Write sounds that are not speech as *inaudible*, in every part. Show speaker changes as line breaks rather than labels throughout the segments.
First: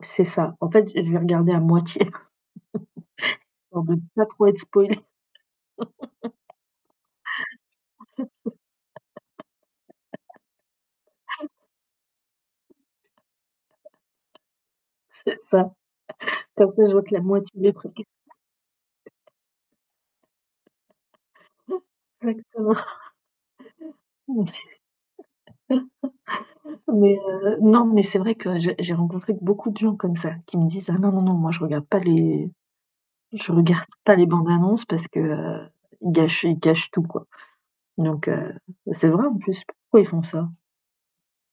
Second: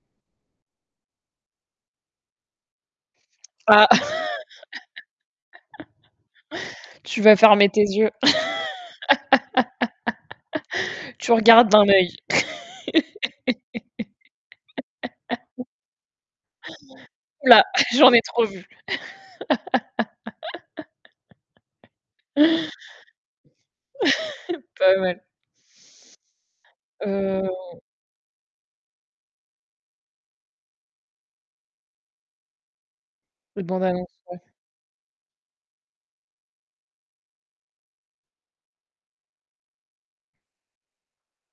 C'est ça. En fait, je vais regarder à moitié. *laughs* Quand
Ah!
même pas trop
*chuckles*
être spoiler *laughs*
Tu vas fermer tes yeux.
*laughs*
*laughs* Tu regardes d'un œil.
*chuckles* C'est
*laughs*
ça. Quand je vois que la
Ou
moitié
là,
des trucs. *laughs*
j'en ai trop vu. *laughs*
Exactement.
*chuckles* Pas mal.
*laughs* Mais heu,
Heu
non, mais c'est vrai que j'ai j'ai rencontré beaucoup de gens comme ça qui me disent: «Ah, non non non, moi je regarde pas les je
Les
regarde
bandes-annonces,
pas les
ouais.
bandes-annonces parce qu'ils gâchent ils gâchent tout quoi» donc heu, c'est vrai, en plus pourquoi ils font ça?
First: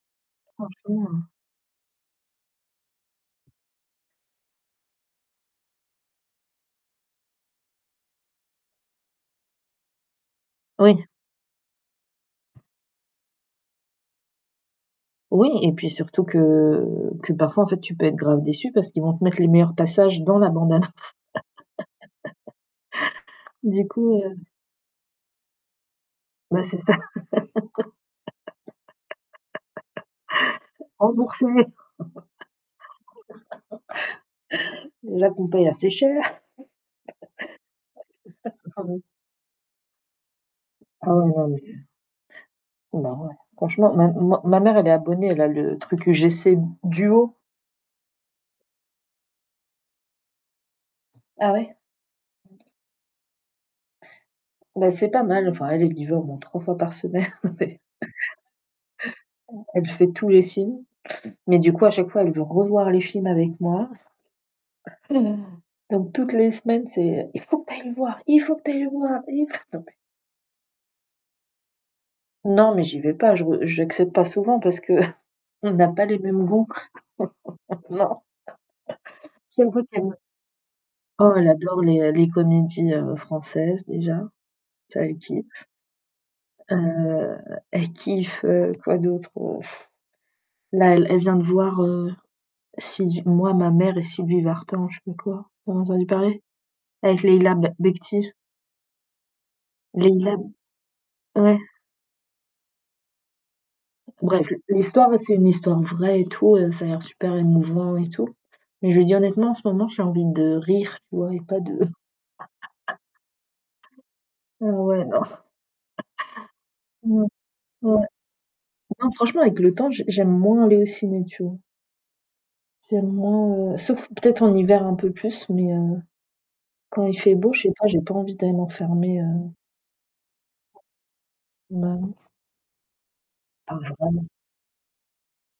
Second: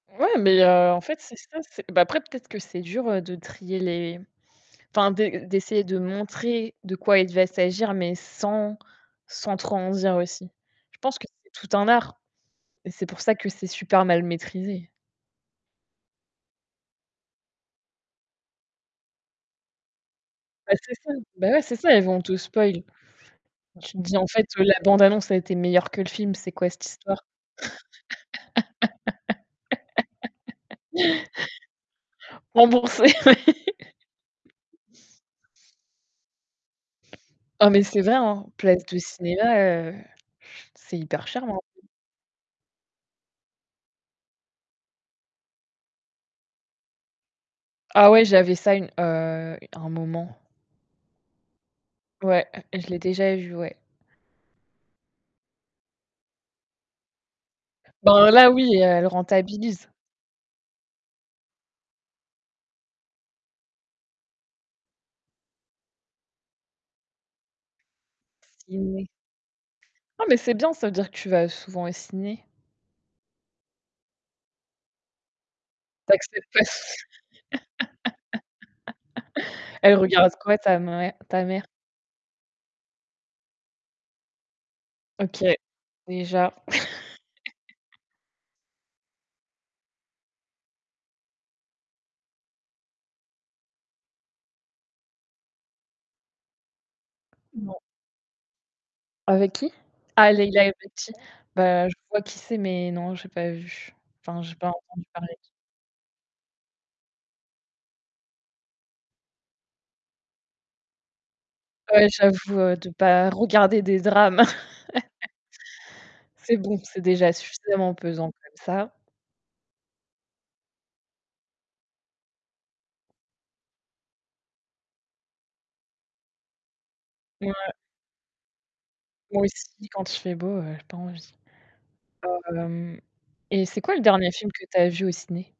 Ouais, mais heu, en fait,
Franchement.
c'est ça bah, après, peut-être que c'est dur de trier les enfin, d'essayer de montrer de quoi il va s'agir, mais sans, sans trop en dire aussi. Je
Oui.
pense que c'est tout un art et c'est pour ça que c'est super mal maîtrisé.
Oui et puis surtout que que parfois en fait tu peux être grave déçue parce qu'ils vont te mettre les meilleurs passages dans la
Bah,
bande-annonce.
c'est
*laughs*
ça, bah ouais, c'est ça, ils vont, te spoil.
Du
Tu te
coup,
dis en
heu
fait, la bande-annonce a été meilleure que le film, c'est
Bah,
quoi
c'est
cette
ça.
histoire?
*laughs* Rembourser.
*laughs* Rembourser, ouais.
*laughs*
*laughs*
Déjà qu'on paie assez cher.
Oh mais c'est vrai, hein,
*laughs* Enfin
place de
bon
cinéma, heu, c'est
Ah
hyper cher.
ouais
*unintelligible*
c'est marrant, ouais. Franchement, ma ma mère, elle est abonnée, elle a le truc UGC duo.
Ah ouais, j'avais ça une une heu, un moment.
Ah, ouais?
Ouais, je l'ai déjà vu, ouais.
Bah, C'est pas mal, enfin elle est livrée au moins 3 fois *chuckles* par semaine mais
Ben là, oui, elle
Elle
rentabilise.
fait tous les films, mais du coup à chaque fois elle veut revoir les films avec moi. *gasps* Donc toutes les semaines: «C'est il faut que tu ailles le voir il faut que tu
Et
ailles le
ouais.
voir, il faut»
Non mais c'est bien, ça veut dire que tu vas souvent au ciné.
Non mais j'y vais pas, je j'accepte pas souvent parce qu'on a pas
Tu
les mêmes
acceptes pas
goûts.
s *laughs*
*laughs* Non.
elle
*unintelligible*
regarde quoi ta mère
Oh,
ta
elle
mère?
adore les les comédies, heu, françaises déjà, ça elle
OK,
kiffe.
déjà.
Heu, elle
*chuckles*
kiffe, heu, quoi d'autre? *blows air* Là elle elle vient de voir, heu, si moi ma mère et Sylvie Vartan, je sais pas quoi. Vous en avez entendu parler? Avec Leila B
Non.
Bekhti.
Avec qui? Ah
Leila
Leila Bekhti
ouais.
bah, je vois qui c'est, mais non, j'ai pas vu. Enfin,
Bref,
j'ai pas entendu
l'histoire, c'est
parler.
une histoire vraie et tout, ça a l'air super émouvant et tout. Mais je veux dire honnêtement, en ce moment, j'ai envie de rire, tu vois et pas de
Ouais, j'avoue de pas regarder des drames.
*laughs* heu, ouais, non.
*chuckles* C'est bon,
*chuckles*
c'est
Ouais,
déjà suffisamment
ouais.
pesant comme ça.
Non franchement avec le temps, j'aime moins aller au ciné, tu vois? J'aime moins, sauf peut-être en hiver un peu plus, mais heu, quand il fait beau, je sais
Mouais.
pas, j'ai pas envie d'aller m'enfermer,
Moi
heu
aussi, quand il fait beau, heu, j'ai pas envie.
Bah de ouf.
Hem et
Ah
c'est quoi le
vraiment?
dernier film que tu as vu au ciné?